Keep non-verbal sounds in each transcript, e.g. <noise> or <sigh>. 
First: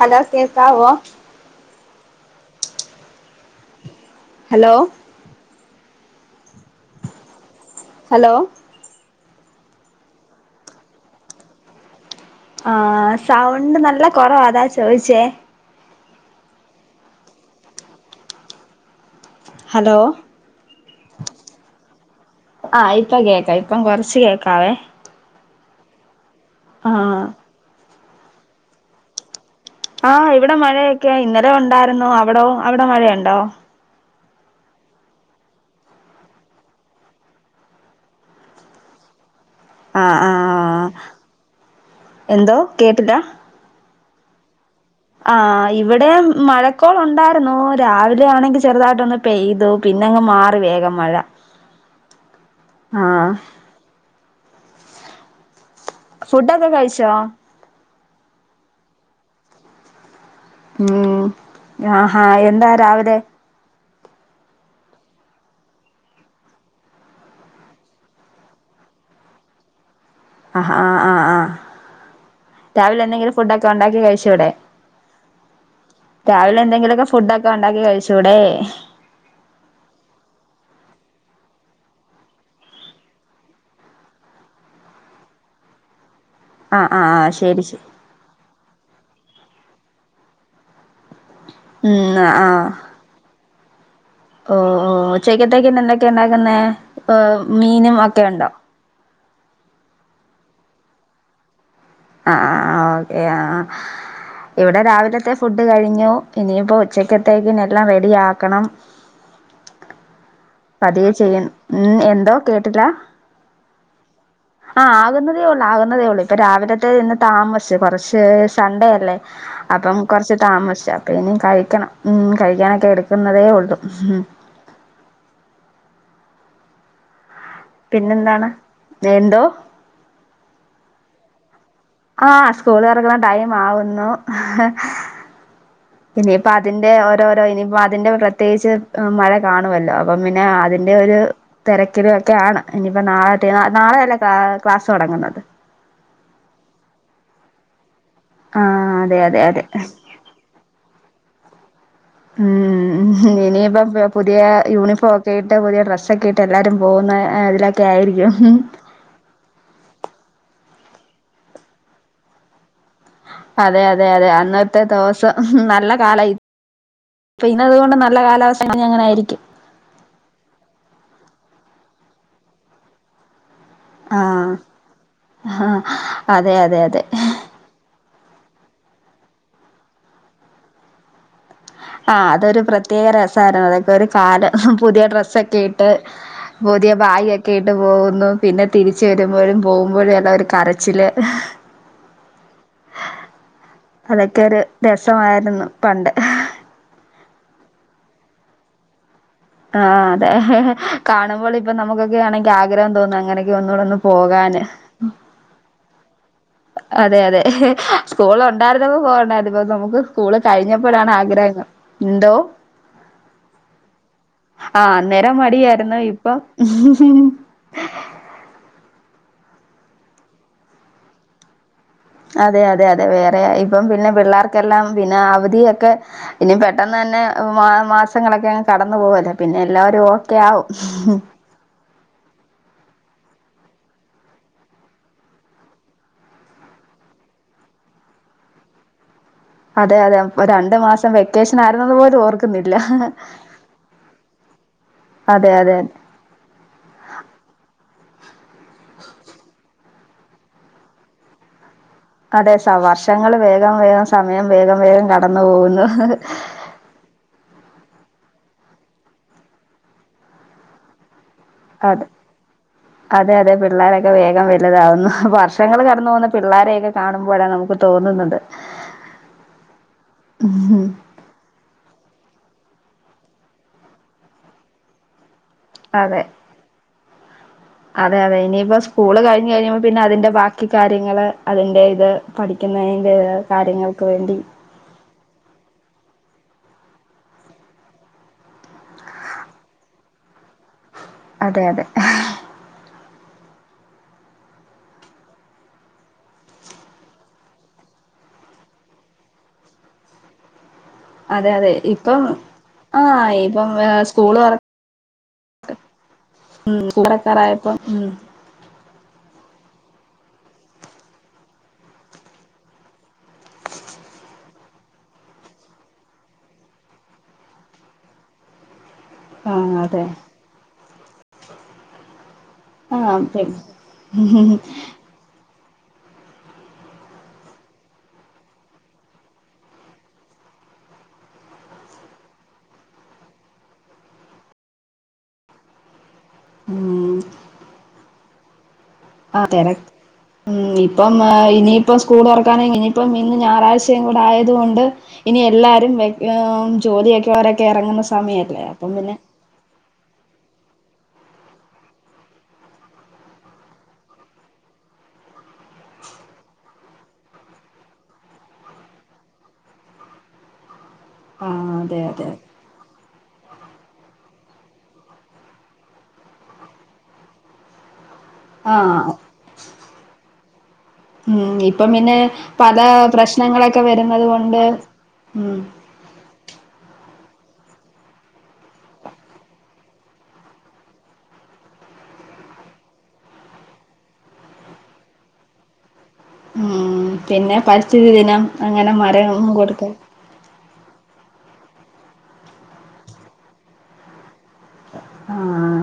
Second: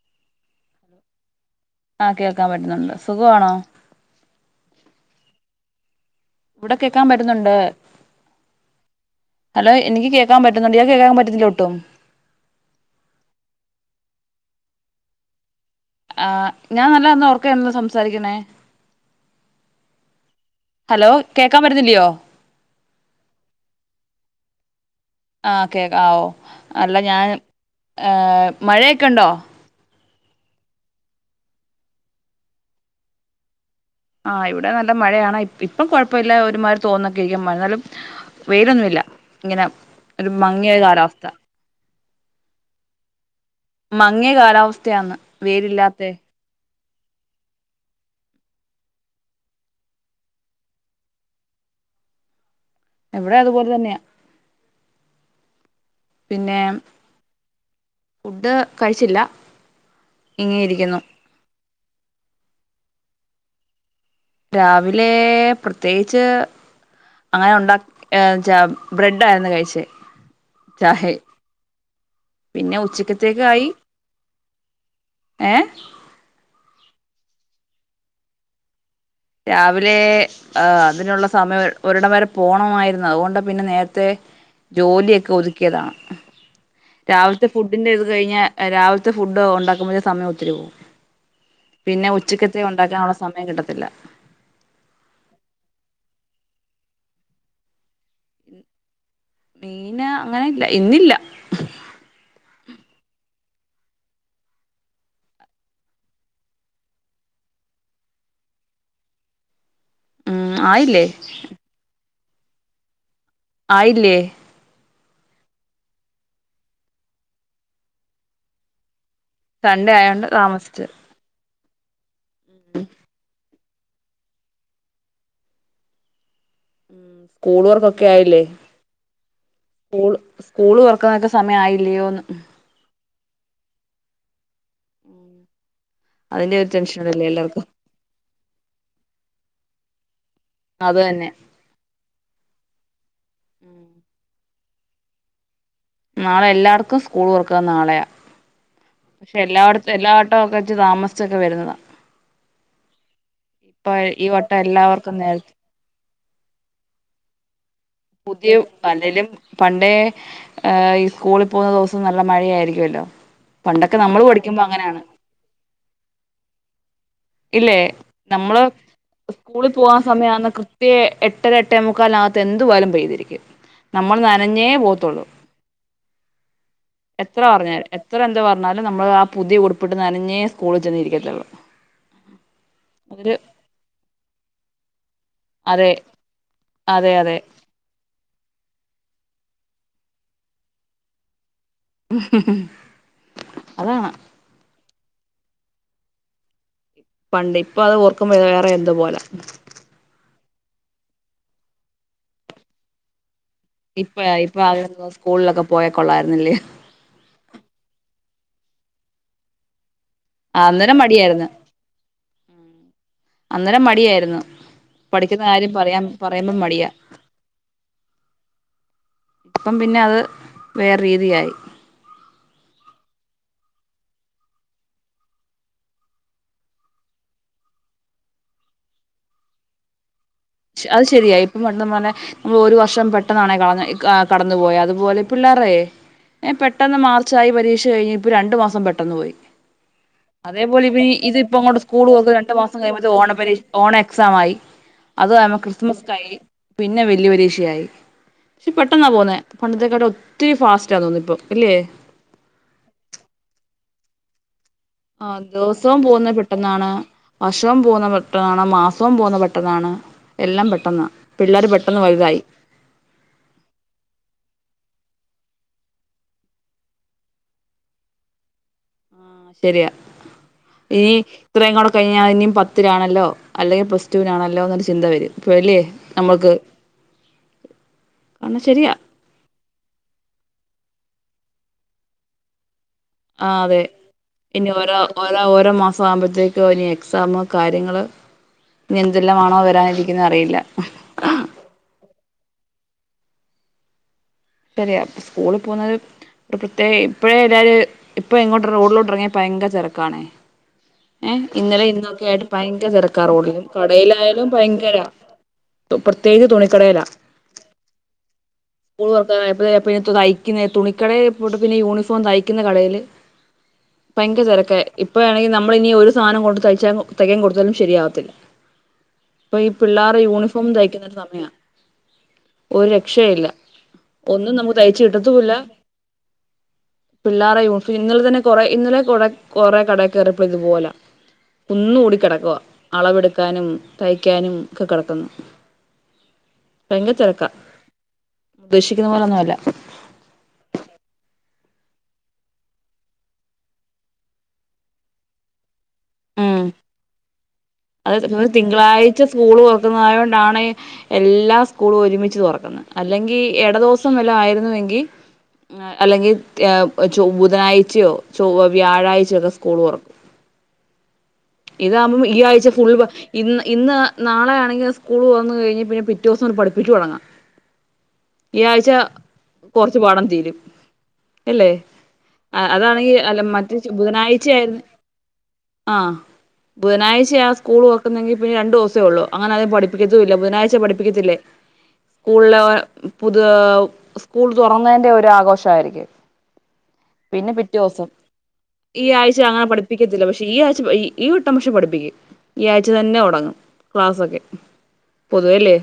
Hello കേക്കാവോ? ആഹ് കേൾക്കാൻ പറ്റുന്നുണ്ട് സുഖവാണോ ഹലോ ഇവിടെ കേക്കാൻ പറ്റ്ന്നുണ്ട് ഹലോ ഹലോ എനിക്ക് കേക്കാൻ പറ്റുന്നൊണ്ട് ഇയാക്ക് കേക്കാൻ പറ്റത്തില്ലേ ഒട്ടും ആഹ് സൗണ്ട് നല്ല കൊറവാ അതാ ചോയ്ച്ചേ ആഹ് ഞാൻ നല്ലോന്ന് ഒറക്കെയാണല്ലോ സംസാരിക്കണേ ഹലോ ഹലോ കേക്കാൻ പറ്റുന്നില്ലയോ ആഹ് ഇപ്പം കേക്കാ ഇപ്പം കൊറച്ച് കേക്കാവേ ആഹ് കേക്കാവോ ആ അല്ല ഞാന് ഏഹ് മഴയൊക്കെണ്ടോ ആഹ് ഇവിടെ മഴയൊക്കെ ഇന്നലെ ഉണ്ടായിരുന്നു അവിടോ അവിടെ മഴയുണ്ടോ ആഹ് ഇവിടെ നല്ല മഴയാണ് ഇ ഇപ്പം കൊഴപ്പവില്ല ഒരുമാരി തോർന്നൊക്കെയിരിക്കും മഴന്നാലും വെയിലൊന്നുല്ല ഇങ്ങനെ ആ ആ ഒരു മങ്ങിയൊരു കാലാവസ്ഥ എന്തോ കേട്ടില്ലാ മങ്ങിയ കാലാവസ്ഥയാണ് വേയിലില്ലാത്തെ മഴക്കോള്ണ്ടായിരുന്നു രാവിലെ ആണെങ്കി ചെറുതായിട്ടൊന്ന് പെയ്തു പിന്നെങ്ങ് മാറി വേഗം മഴ ആ ഇവിടെ അതുപോലെ തന്നെയ പിന്നെ ഫുഡൊക്കെ കഴിച്ചോ ഫുഡ് കഴിച്ചില്ല ഇങ്ങനെ ഇരിക്കുന്നു ഉം ആഹാ എന്താ രാവിലെ രാവിലേ പ്രത്യേയ്ച്ച് അങ്ങനെ ഒണ്ടാക്ക ഏഹ് ചപ്പ് ബ്രെഡായിരുന്നു കഴിച്ചേ അഹ് ആ ചാഹെ ആ ആഹ് പിന്നെ രാവിലെ എന്നാങ്കിലും ഫുഡൊക്കെ ഉച്ചക്കത്തേക്കായി ഒണ്ടാക്കി കഴിച്ചൂടെ ഏ രാവിലെ എന്തെങ്കിലൊക്കെ ഫുഡ്ഡക്കെ ഉണ്ടാക്കി കഴിച്ചൂടേ രാവിലേ.. ആഹ് അതിനുള്ള സമയം ഒരിടം വരെ പോണമായിരുന്നു അവോണ്ട പിന്നെ നേരത്തെ ജോലിയൊക്കെ ഒതുക്കിയതാ ആഹ് ആഹ് ആഹ് രാവിൽത്തെ ശരി ശരി ഫുഡിന്റെ ഇത് കഴിഞ്ഞാ രാവിൽത്തെ ഫുഡ് ഒണ്ടാക്കുമ്പോഴെ സമയം ഒത്തിരി പോവും പിന്നെ ഉം ഉച്ചക്കത്തെ ഉണ്ടാക്കാന്ള്ള സമയം കിട്ടത്തില്ല ഓഹ് ഓഹ് ഉച്ചക്കത്തേക്കിന്ന് എന്തൊക്കെ ഉണ്ടാക്കുന്നേ ഓഹ് മീനും ഒക്കെയുണ്ടോ മീന് അങ്ങനെയില്ലാ ഇന്നില്ല ആഹ് ഓക്കെ ആഹ് ഇവടെ രാവിലത്തെ ഫുഡ് കഴിഞ്ഞു ഇനിയിപ്പോ ഉച്ചക്കത്തേക്കിനിയെല്ലാം റെഡിയാക്കണം ഉം ആയില്ലേ പതിയെ ചെയ്യൻ ഉം എന്തോ കേട്ടിട്ട്ല്ലാ ആയില്ലേ ആഹ് ആകുന്നതേയുള്ളു ആകുന്നതേയുള്ളൂ ഇപ്പം രാവിലത്തെ ഇന്ന് താമസിച്ച് കൊറച്ച് സൺഡേയല്ലേ സൺഡേ അപ്പം ആയോണ്ട് കൊറച്ച് താമസിച്ച് താമസിച്ചാ പിന്നെ കഴിക്കണം ഉം കഴിക്കാനൊക്കെ എടുക്കുന്നതേ ഒള്ളു സ്കൂള് വർക്കൊക്കെ ആയില്ലേ പിന്നെന്താണ് എന്തോ സ്കൂൾ സ്കൂള് തൊർക്കാൻ ഒക്കെ സമയം ആയില്ലയോന്ന് സ്കൂളൊർക്ക്ണെ ടൈമാകുന്നു ഇനിയിപ്പ ഒരു അതിന്റെ ടെൻഷനല്ലേ ഓരോരോ എല്ലാവർക്കും ഇനിയിപ്പം അ ഇതിന്റെ പ്രത്യേയിച്ച് ഏഹ് മഴ കാണുവല്ലോ അപ്പം പിന്നെ അതിന്റെ അത് ഒരു തന്നെ തെരക്കില് ഒക്കെയാണ് ഇനിപ്പ നാളത്തെ നാളെയല്ലെ ക്ലാ ക്ലാസൊടങ്ങുന്നത് നാളെ എല്ലാട്ക്കും സ്കൂള് തൊറക്ക നാളെയാ ആഹ് അതെ പക്ഷെ അതെ അതെ എല്ലാട്ത് എല്ലാട്ടവൊക്കെ വെച്ച് താമസിച്ചൊക്കെ വരുന്നതാ ഉം ഇനിയിപ്പം ഇപ്പൊ ഈ പുതിയ വട്ടം യൂണിഫോം എല്ലാവർക്കും ഒക്കെ നേരത്തെ ഇട്ട് പുതിയ ഡ്രസ്സൊക്കെ ഇട് ട്ട് എല്ലാരും പോകുന്ന ഇതിലൊക്കെ ആയിരിക്കും പുതിയ അല്ലേലും പണ്ടേ ഹ് ഈ സ്കൂളിൽ പോകുന്ന ദിവസം നല്ല മഴയായിരിക്കുവല്ലോ. അതെ അതെ അതെ അന്നത്തെ ദവോസ് പ്പൊ നല്ല കാലായി ഇല്ലേ പെയ്യുന്നതുകൊണ്ട് നല്ല നമ്മള് കാലാവസ്ഥ അങ്ങനെ ആയിരിക്ക്യും സ്കൂളിൽ പോവാൻ സമയാമ്പം കൃത്യ എട്ടര എട്ടേ മുക്കാലിനകത്ത് എന്ത് വായ്ലും പെയ്തിരിക്കും. നമ്മൾ ആഹ് നനഞ്ഞേ പോവത്തുള്ളു. ആഹ് അതെ അതെ അതെ എത്ര പറഞ്ഞാലും എത്ര എന്താ പറഞ്ഞാലും നമ്മൾ ആ പുതിയ ഉടുപ്പിട്ട് നനഞ്ഞേ സ്കൂളിൽ ചെന്നിരിക്കത്തള്ളൂ. ആ അതൊരു പ്രത്യേക രസയിരുന്നു. അതൊക്കെ ഒരു കാലം. പുതിയ ഡ്രസ്ക്കെ കേട്ട് അതെ പുതിയ അതെ അതെ ബാഗ്ക്കെയ് ട്ട് പോകുന്നു. പിന്നെ തിരിച്ച് വരുമ്പോഴും പോകുമ്പോഴും എല്ല ഒരു കരച്ചില്. ഉ <inaudible> അതൊക്കെ ഒരു രസമായിരുന്നു പണ്ട്. പണ്ട് ഇപ്പൊ അത് ഓർക്കുമ്പോ വേറെ എന്തൊ പോലെ ആ അതെ കാണുമ്പോൾ ഇപ്പൊ നമുക്കൊക്കെ ആണെങ്കി ആഗ്രഹം തോന്നു അങ്ങനെക് ക്കെ ഒന്നൂടെ ഒന്ന് ഇപ്പ ഇപ്പ പോകാന്. ആഗ്രഹം സ്കൂളിലൊക്കെ പോയ കൊള്ളായിരുന്നില്ലേ. ആ അതെ അതെ സ്കൂള് ഉണ്ടായിരുന്നപ്പ പോവണ്ടാര്ന്ന് പ്പൊ നമുക്ക് സ്കൂള് അന്നേരം കഴിഞ്ഞപ്പൊഴാണ് മടിയായിരുന്നു ആഗ്രഹം ന്ന് എന്തോ. അന്നേരം മടിയായിരുന്നു ആ അന്നേരം പഠിക്കുന്ന കാര്യം മടിയരുന്നു. പറയാൻ ഇപ്പം പറയുമ്പം മടിയാ ഇപ്പം പിന്നെ അത് വേറെ രീതിയായി. അതെ അതെ അതെ. വേറെ ഇപ്പം പിന്നെ പിള്ളേർക്കെല്ലാം പിന്നെ അവധിയൊക്കെ ഇനി പെട്ടെന്ന് തന്നെ മാസങ്ങളൊക്കെ അങ് കടന്നു പോവല്ലേ പിന്നെ എല്ലാവരും ഓ അത് ശരിയായി പർഞ്ഞ പെലെ നമ്മ്ള് ഒരു വർഷം പെട്ടന്നാണേ കളന്ന് ക കടന്നു പോയ അതുപോലെ പിള്ളാറേയ് ഏ പെട്ടെന്ന് മാർച്ചായി പരീക്ഷ കഴിഞ് ഇപ്പൊ രണ്ടു മാസം പെട്ടെന്ന് പോയി. അതെ അതെ രണ്ടു അതേപോലെ ഇപ്പ മാസം ഈ ഇത് ഇപ്പ വെക്കേഷൻ ഇങ്ങോട്ട് ആയിരുന്നത് സ്കൂള് പോലും തൊർന്ന് രണ്ട് ഓർക്കുന്നില്ല മാസം കഴിയുമ്പോത്ത് ഓണപ്പരീ ഓണ എക്സാം ആയി. അതെ അതാകുമ അതെ ക്രിസ്മസ് കഴിഞ് പിന്നെ വല്യ പരീക്ഷയായി. പക്ഷെ പെട്ടെന്നാ പോകുന്നേ പണ്ടത്തെക്കാട്ടും ഒത്തിരി ഫാസ്റ്റാ തോന്ന് ഇപ്പം ഇല്ല്യേ അതെ ഷ വർഷങ്ങള് വേഗം വേഗം സമയം വേഗം വേഗം കടന്നു ആഹ് പോകുന്നു ദിവസവും പോകുന്ന പെട്ടെന്നാണ്. വർഷവും പോവുന്ന പെട്ടന്നാണ്. മാസവും പോകുന്ന പെട്ടെന്നാണ് എല്ലാം പെട്ടെന്നാ പിള്ളേര് പെട്ടെന്ന് അതെ വലുതായി അതെ അതെ. പിള്ളാരൊക്കെ വേഗം വലുതാവകുന്നു. വർഷങ്ങൾ കടന്നു പോകുന്ന പിള്ളോരെയൊക്കെ കാണുമ്പോഴാ നമുക്ക് തോന്നുന്നത്. ആഹ് ശരിയാ ഉം ഈ ഇത്രയും നാള് കഴിഞ്ഞാൽ ഇനി പത്തിലാണല്ലോ. അല്ലെങ്കിൽ പ്ലസ്ടുവിനാണല്ലോ എന്നൊരു ചിന്ത വരും. ഇപ്പഅല്ലേ അതെ ഞമ്മക്ക്. അതെ അതെ. ഇനിയിപ്പോ സ്കൂള് കഴിഞ്ഞ് കഴിയുമ്പോൾ പിന്നെ അതിന്റെ ബാക്കി കാര്യങ്ങള് അതിന്റെ ഇത്. പഠിക്കുന്നതിൻ്റെ ആ അതെ കാര്യങ്ങൾക്ക് വേണ്ടി. ഇനി ഓരോ ഓരോ ഓരോ മാസം ആവുമ്പോഴത്തേക്കും ഇനി എക്സാം കാര്യങ്ങള്. ഇനി എന്തെല്ലാമാണോ വരാനിരിക്കെന്ന് അറിയില്ല. അതെ അതെ. ശരിയാ. സ്കൂളിൽ പോകുന്നത്. ഇ പ്രത്യേക ഇപ്പോഴേ എല്ലാരും ഇപ്പ ഇങ്ങോട്ട് റോഡിലോട്ട ഇറങ്ങിയ ഭയങ്കര തിരക്കാണേ. ഏഹ് അതെ അതെ ഇന്നലെ ഇപ്പം ഇന്നൊക്കെ ആയിട്ട് ഭയങ്കരം തിരക്കാ ആഹ് റോഡിലും. ഇപ്പം സ്കൂള് കടയിലായാലും തുറ ഭയങ്കര. പ്രത്യേകം തുണിക്കടയില. സ്കൂൾ തുറക്കാറായപ്പം ഉം പിന്നെ തയ്ക്കുന്ന തുണിക്കടയിൽ പോട്ട് പിന്നെ യൂണിഫോം തയ്ക്കുന്ന കടയില് ഭയങ്ക തിരക്കായി ഇപ്പ വേണെങ്കിൽ നമ്മൾ ഇനി ഒരു സാധനം കൊണ്ട് തയ്ച്ചാ തയ്ക്കാൻ കൊടുത്താലും ശരിയാവത്തില്ല ഇപ്പൊ ഈ ആഹ് അതെ പിള്ളേരെ യൂണിഫോം തയ്ക്കുന്നരു സമയമാണ് ഒരു ആഹ് രക്ഷയും ഇല്ല പിന്നെ ഒന്നും നമുക്ക് തയ്ച്ച് കിട്ടത്തുല്ല പിള്ളേരെ യൂണിഫം ഇന്നലെ തന്നെ കൊറ ഇന്നലെ കൊ കൊറേ കട കയറിയപ്പോളി ഇതു പോല കുന്നു കൂടി കിടക്കവാ അളവെടുക്കാനും തയ്ക്കാനും ഒക്കെ കിടക്കുന്നു ഭയങ്കരം ഉം തിരക്കാ കൃഷി ആ തിരക്ക് ഉം ഇപ്പം ഇനിയിപ്പം സ്കൂൾ തുറക്കാനെങ്കിൽ ഇനിയിപ്പം ഇന്ന് ഞായറാഴ്ചയും കൂടെ ആയതുകൊണ്ട് ഇനി എല്ലാരും വെ ഉം ജോലിയൊക്കെ രൊക്കെ ഇറങ്ങുന്ന സമയല്ലേ അപ്പം പിന്നെ സ്കൂള് തുറക്കുന്നത് ആയോണ്ടാണേ എല്ലാ സ്കൂളും ഒരുമിച്ച് തുറക്കുന്നു അല്ലെങ്കി ഇട ദിവസം വല്ലആയിരുന്നുവെങ്കി അല്ലെങ്കിൽ ച ബുധനാഴ്ചയോ ചൊ വ്യാഴാഴ്ചയൊക്കെ സ്കൂൾ കുറക്കും ആ അതെ ഇതാവുമ്പോ അതെ ഈ ആഴ്ച്ച ഫുൾ ഇന്ന് ഇന്ന് നാളെയാണെങ്കിൽ സ്കൂൾ വന്നു കഴിഞ്ഞൽ പിന്നെ പിറ്റേ ദിവസം ഒരു പഠിപ്പിച്ച് തുടങ്ങാം ഈ ആ ആഴ്ച കുറച്ചു പാടം തീരും ഉം അല്ലേ ഇപ്പം പിന്നെ പത അതാണെങ്കിൽ അല്ല മറ്റേ പ്രശ്നങ്ങളൊക്കെ വരുന്നത് കൊണ്ട് ഉം ആഹ് ബുധനാഴ്ച ആ സ്കൂൾ തുറക്കുന്നെങ്കിൽ പിന്നെ രണ്ട് ദിവസേ ഒള്ളൂ അങ്ങനെ അത് പഠിപ്പിക്കതുമില്ല ബുധനാ്ച പഠിപ്പിക്കത്തില്ലേ സ്കൂളിലെ പുതുയ സ്കൂൾ തുറന്നതിന്റെ ഒരു ആഘോഷയിരിക്കും ഉം പിന്നെ പിറ്റേ ദിവസം പരിസ്ഥിതി ദിനം അങ്ങനെ ഈ ആഴ്ച മരം അങ്ങനെ കൊടുക്ക പഠിപ്പിക്കത്തില്ല പക്ഷേ ഈ ആഴ്ച ഈ വെട്ടം പക്ഷെ പഠിക്കേ ഈ ആഴ്ച തന്നെ തുടങ്ങും ക്ലാസ്സൊക്കെ ആ പൊതുവല്ലേ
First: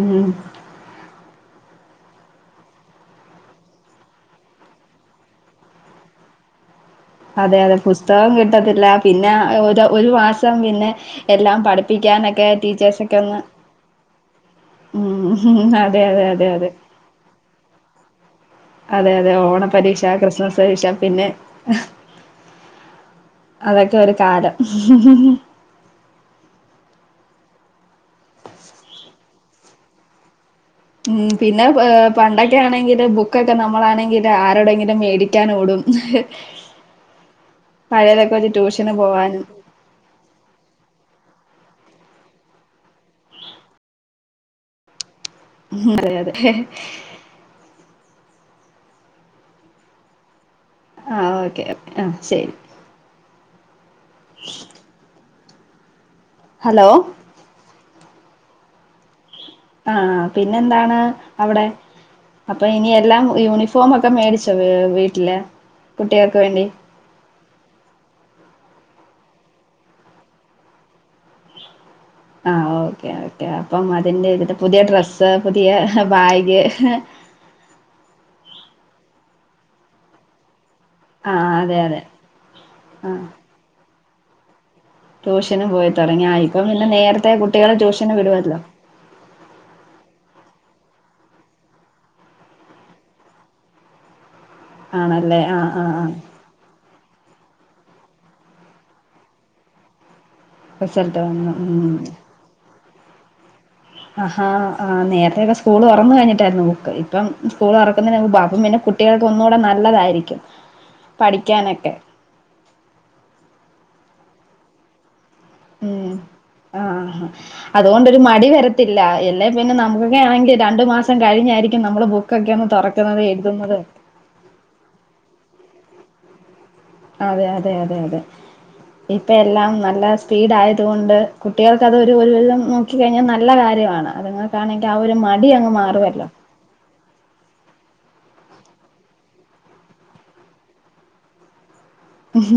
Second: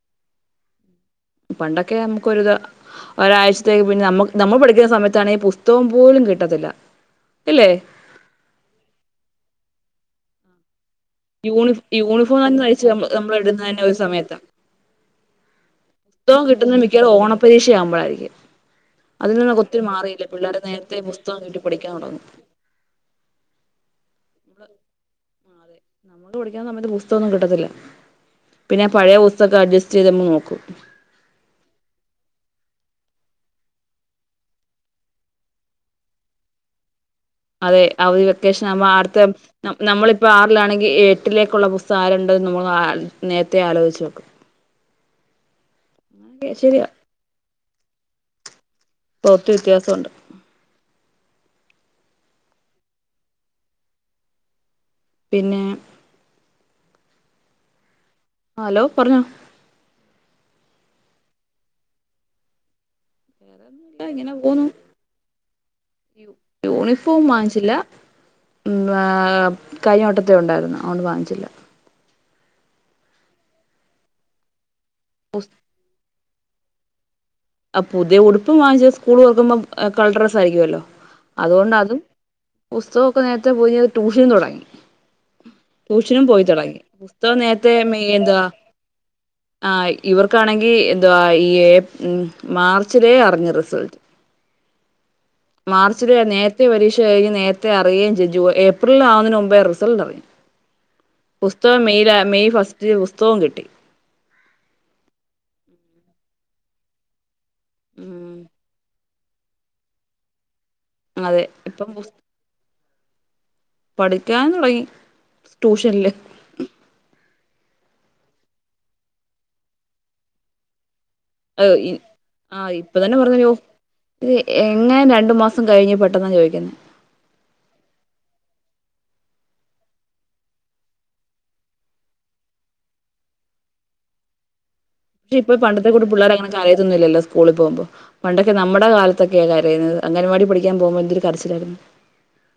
ഉം പണ്ടൊക്കെ നമുക്കൊ ഒരുതാ ഒരാഴ്ചത്തേക്ക് പിന്നെ നമ്മ നമ്മൾ പഠിക്കുന്ന സമയത്താണെ ഈ പുസ്ക പോലും കിട്ടത്തില്ല അതെ ഇല്ലേ അതെ പുസ്തകം കിട്ടത്തില്ല പിന്നെ ഒരു ഒരു മാസം പിന്നെ എല്ലാം യൂണി യൂണിഫോം പഠിപ്പിക്കാനൊക്കെ തന്നെ തയ്ച്ച് നമ്മൾ ടീച്ചേഴസൊക്കെ നമ്മൾ ഒന്ന് ഇടുന്ന തന്നെ ഒരു സമയത്താ ഉം ഹും അതെ അതെ അതെ അതെ കിട്ടുന്നെ മിക്കവാറും ഓണ പരീക്ഷയാവ്മ്പഴായ്രിക്കും അതെ അതെ അതിൽ നിന്നാെക്കെ ഓണ ഒത്തിരി പരീക്ഷ മാറിയില്ലേ ക്രിസ്മസ് പിള്ളേര് പരീക്ഷ നേര്ത്തെ പിന്നെ പുസ്തകം കിട്ടി പഠിക്കാൻ താെടങ്ങും അതൊക്കെ ഒരു കാലം നമക്ക് പഠിക്കാൻ സമയത്ത് പുസ്തകൊന്നും കിട്ടത്തില്ല പിന്നെ ഞാ പഴെയ പുസ്തക അഡ്ജസ്റ്റെയ്ത്ങ്ങ് നോക്കും ഉം പിന്നെ പ് പണ്ടൊക്കെ ആണെങ്കില് ബുക്കൊക്കെ നമ്മളാണെങ്കില് ആരോടെങ്കിലും മേടിയ്ക്കാനോടും അ അതെ അവധി വെക്കേഷനാവുമ്പം ട്യൂഷന് ആറ്ത്തെ പോവാനും നം നമ്മളിപ്പ ആറ്ലാണെങ്കി എ ഏട്ടിലേക്കുള്ള പുസ്തകം ആരുണ്ട്ന്ന് നമ്മൾ ആൽ നേര്ത്തെ ആലോച്‌ച്ച് വെക്കും അതെ അതെ ശെരിയാ ക്ലോത്ത് വിത്യാസ ഉണ്ട് ആഹ് ഓക്കെ അപ് ആഹ് ശെരി പിന്നേ ഹലോ ആഹ് ഹലോ പർഞ്ഞോ ആഹ് പിന്നെന്താണ് അവ്ടെ അപ്പ ഇനി എല്ലാം യൂണി വേറെന്നുല്ല ഫോമൊക്കെ മേടിച്ചോ വ് വീട്ട്ല് യൂണിഫ് ഫോം വാങ്ങിച്ചില്ലാ ന്താ കയ്ഞ്ഞെ വട്ടത്തെ ഉണ്ടായ്ര്ന്നു അതുകൊണ്ട് വാങ്ങിച്ചില്ല ആഹ് ഓക്കേ ഓക്കേ അപ്പം അതിന്റെ ഒര്ത് പുതിയ ഡ്രെസ്സ് പുതിയ ബായ്ഗ് ആഹ് പുതിയ ഉടുപ്പ് വാങ്ങിച്ചെ സ്കൂൾ തൊർക്കുമ്പം കളർ ഡ്രസ്സായിരിക്കുമല്ലോ ആഹ് അതെ അതുകൊണ്ടതും അതെ പുസ്തകമൊക്കെ ആഹ് നേര്ത്തെ പോയി അത് ട്യൂഷനും താെടങ്ങി ട്യൂഷന് പോയി ട്യൂഷനും തുടങ്ങി ആ പോയ് ഇപ്പം താെടെങ്ങി പിന്നെ നേരത്തെ പുസ്തകം കുട്ടികളെ നേര്ത്തെ മെ ട്യൂഷന് എന്താ വിടുവല്ലോ ആഹ് ഇവർക്കാണെങ്കി എന്തുവാ ഈ ഏഹ് ഉം മാർച്ചിലേ അറിഞ്ഞ് റിസൾട്ട് ആണല്ലേ ആഹ് ആഹ് ആഹ് മാർച്ചിലെ നേ ര്‌ത്തെ പരീക്ഷ കഴിഞ്ഞ് നേര്ത്തെ അറിയേം ചെയ്ത് ജൂ ഏപ്രിൽലാവുന്നതിന് മുമ്പേ റിസൾട്ടറിയാം റിസൾട്ട് വന്നു പുസ്തകം ഉം മെയ്ലാ മെയ് ഫസ്റ്റ്ല് പുസ്തകവും കിട്ടി ആഹാ ആഹ് നേര്ത്തെയൊക്കെ സ്കൂള് തൊർന്ന് കഴിഞ്ഞിട്ടായ്‌ര്ന്നു ബുക്ക് ഇ പ്പം സ്കൂൾ തൊറക്കുന്നതി ഉം <unintelligible> ന്നെ കുട്ടികൾക്ക് ഒന്നൂടെ നല്ലതായിരിക്കും അതെ ഇപ്പം പഠിക്കാനൊക്കെ ബുസ് പഠിക്കാൻ താെടെങ്ങി ട്യൂഷൻല് ആഹ് ആഹ് ഹാ അതുകൊണ്ടൊരു മടി വരത്തില്ലാ എല്ലേ പിന്നെ നമുക്കൊക്കെ ആണെങ്കി രണ്ട് മാസ് സം അ കഴിഞ്ഞായ്രിക്കും ഇ നമ്മള് ആ ബുക്കൊക്കെയാെന്ന് ഇപ്പൊ തന്നെ താെറക്ക്ന്നത് പറഞ്ഞല്ലോ എഴ്ത്‌ന്നത് ഇത് എങ്ങെനെ രണ്ട് മാസം കഴിഞ്ഞ് പെട്ടെന്നാ ചോയ്ക്ക്ന്നെ അതെ അതെ അതെ അതെ ഇപ്പം എല്ലാം നല്ല സ്പീഡായത്കൊണ്ട് കുട്ടികൾക്ക് അത് ഒരു ഒര് ഒര് <unintelligible> ക്കി കഴിഞ്ഞാ നല്ല കാര്യമാണ് അത്ങ്ങക്കാണെങ്കി ആ ഒര് മടി അങ്ങ് മാറുവെല്ലോ തായെയൊന്നുല്ലല്ലോ സ്കൂളി പോവുമ്പോ പണ്ടൊക്കെ നമ്മടെ കാലത്തൊക്കെയാ കരയ്ന്നത് അംഗനവാടി പഠിക്കാം പോവ്മ്പോ എന്തൊരു കരച്ച്ലായ്ര്ന്നു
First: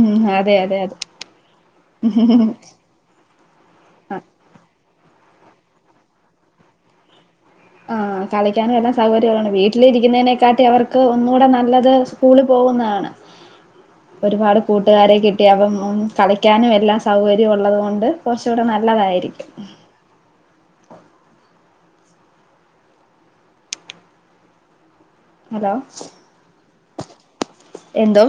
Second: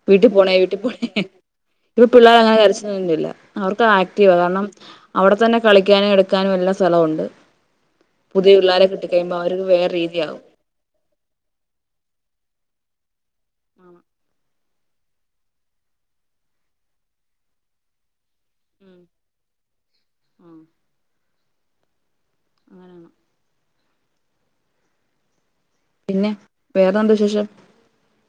വീട്ടി പോണേ അതെ വീട്ടി അതെ അതെ പോണെ പ്പ പിള്ളാരങ്ങെനെ കരച്ച് ന്നില്ല അവർക്ക് ആ ആക്റ്റീവാ കാര്ണം അവ്ടെ തന്നെ കളിക്കാനും എട്ക്കാനും എല്ലാം സ്ഥലവുണ്ട് ആഹ് കളിക്കാനും എല്ലാം സൗകര്യങ്ങള് അവർക്ക് വേറെ രീതിയാകും വീട്ട്ലിരിക്ക്ന്നേനെക്കാട്ടി അവർ ക്ക് ഒന്നൂടെ നല്ലെത് സ്കൂളി പോവുന്നാണ് ഒരുപാട് കൂട്ട്കാരെ കിട്ടി അപ്പം കളിക്കാനും എല്ലാം സൗകര്യും ഉള്ളത് കൊണ്ട് കൊർച്ച്കൂടെ ഉം നല്ലതായിരിക്കും ആഹ് അങ്ങനെ ആവണം ഹലോ പിന്നെ വെറെ എന്തു വിശേഷം എന്തോ?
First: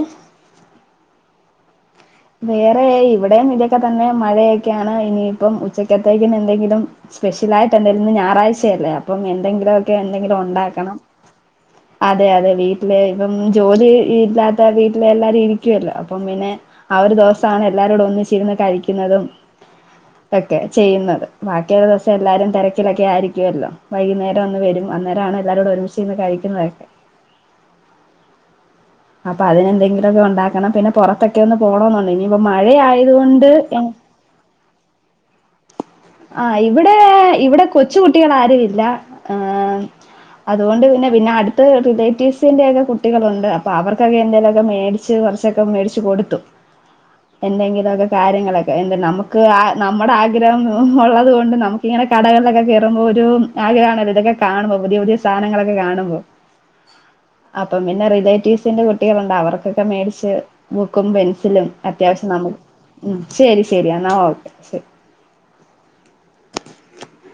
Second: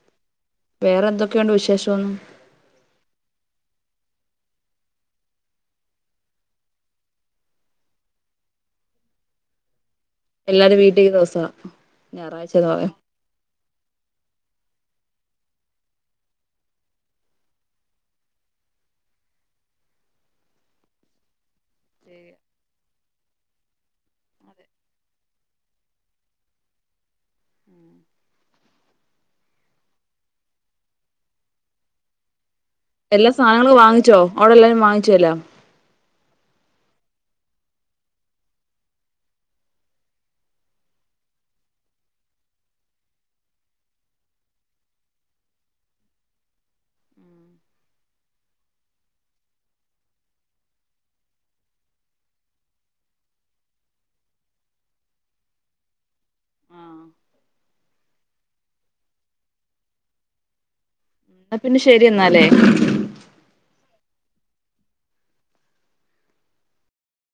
വെറെ എന്തൊക്കെ ഒണ്ട് വിശേഷൊന്ന് വേറെ ഇവടെം ഇതൊക്കെ തന്നെ മഴയൊക്കെയാണ് ഇനിയിപ്പം ഉച്ചക്കത്തേക്കിന് എന്തെങ്കിലും സ്പെഷ്യലായിട്ട് എന്തെങ്കിലും ഞായറാഴ്ച അല്ലെ അപ്പ എന്തെങ്കിലും ക്കെ എന്തെങ്കിലും എല്ലാരും ഉണ്ടാക്കണം വീട്ടിൽ ഈ ദിവസാ അതെ അതെ ഞായറാഴ്ചന്ന് വീട്ടിൽ പറയാം ഇപ്പം ജോലി ഇല്ലാത്തെ വീട്ടിലെ എല്ലാരും ഇരിക്കുവല്ലോ അപ്പം പിന്നെ ആ ഒരു ദുവസാണ് എല്ലാരുടെ ഒന്നിച്ചിരുന്ന് കഴിക്കുന്നതും ഒക്കെ ചെയ്യ്ന്നെത് ബാക്കിയുള്ള ദുവസം എല്ലാരും തെരക്കിലൊക്കെ ക്കെ ആയിരിക്കുവല്ലോ വൈകുന്നേരം ഒന്ന് വെരും അന്നേരം ആണ് എല്ലാരുടെ ഒരുമിച്ച് നിന്ന് കഴിക്കുന്നെത് ഒക്കെ ഉം അപ്പം അതിന് എന്തെങ്കിലു ഒക്കെ ഉണ്ടാക്കെണം പിന്നെ പൊറത്തൊക്കെ ഒന്ന് പോണം എന്നു ഉണ്ട് ഇനിയിപ്പം മഴ ആയെത് കൊണ്ട് എ അയുടെ എല്ലാരും വാങ്ങിച്ചു എല്ലോ ആഹ് ഇവടെ ഇവടെ കൊച്ചുകുട്ടികൾ ആരു ഇല്ലാ ഏഹ് അതുകൊണ്ട് പിന്നെ പിന്നെ അട്ത്ത് റിലേറ്റീവ്സിന്റെറെ ഒക്കെ കുട്ടികളുണ്ട് അപ്പ അവർക്കൊക്കെ എന്തെലും ഒക്കെ മേടി ച്ച് കൊറച്ചൊക്കെ മേടിച്ച് കൊടുത്തു. എന്തെങ്കിലു ഒക്കെ കാര്യങ്ങളൊക്കെ എന്ത് നമുക്ക് ആ നമ്മുടെ ആഗ്രഹംന്ന് ഒള്ളത് കൊണ്ട് നമുക്ക് ഇങ്ങനെ കടകളിലൊക്കെ കേറുമ്പോ ഒരു ആഗ്രഹം ആണല്ലോ ഇതൊക്കെ കാണുമ്പോ പുതിയ പുതിയ സാനങ്ങളൊക്കെ കാണുമ്പോ ആഹ് അപ്പം പിന്നെ റിലേറ്റീവ്സിന്റെ കുട്ടികളുണ്ട് അവർക്കൊക്കെ മേടിച്ച് ബുക്കും എന്നാ പെൻസിലും പിന്നെ ശരി അത്യാവശ്യം എന്നാലേ നമുക്ക് ഉം ശരി ശരി എന്നാ ഓക്കെ ശെ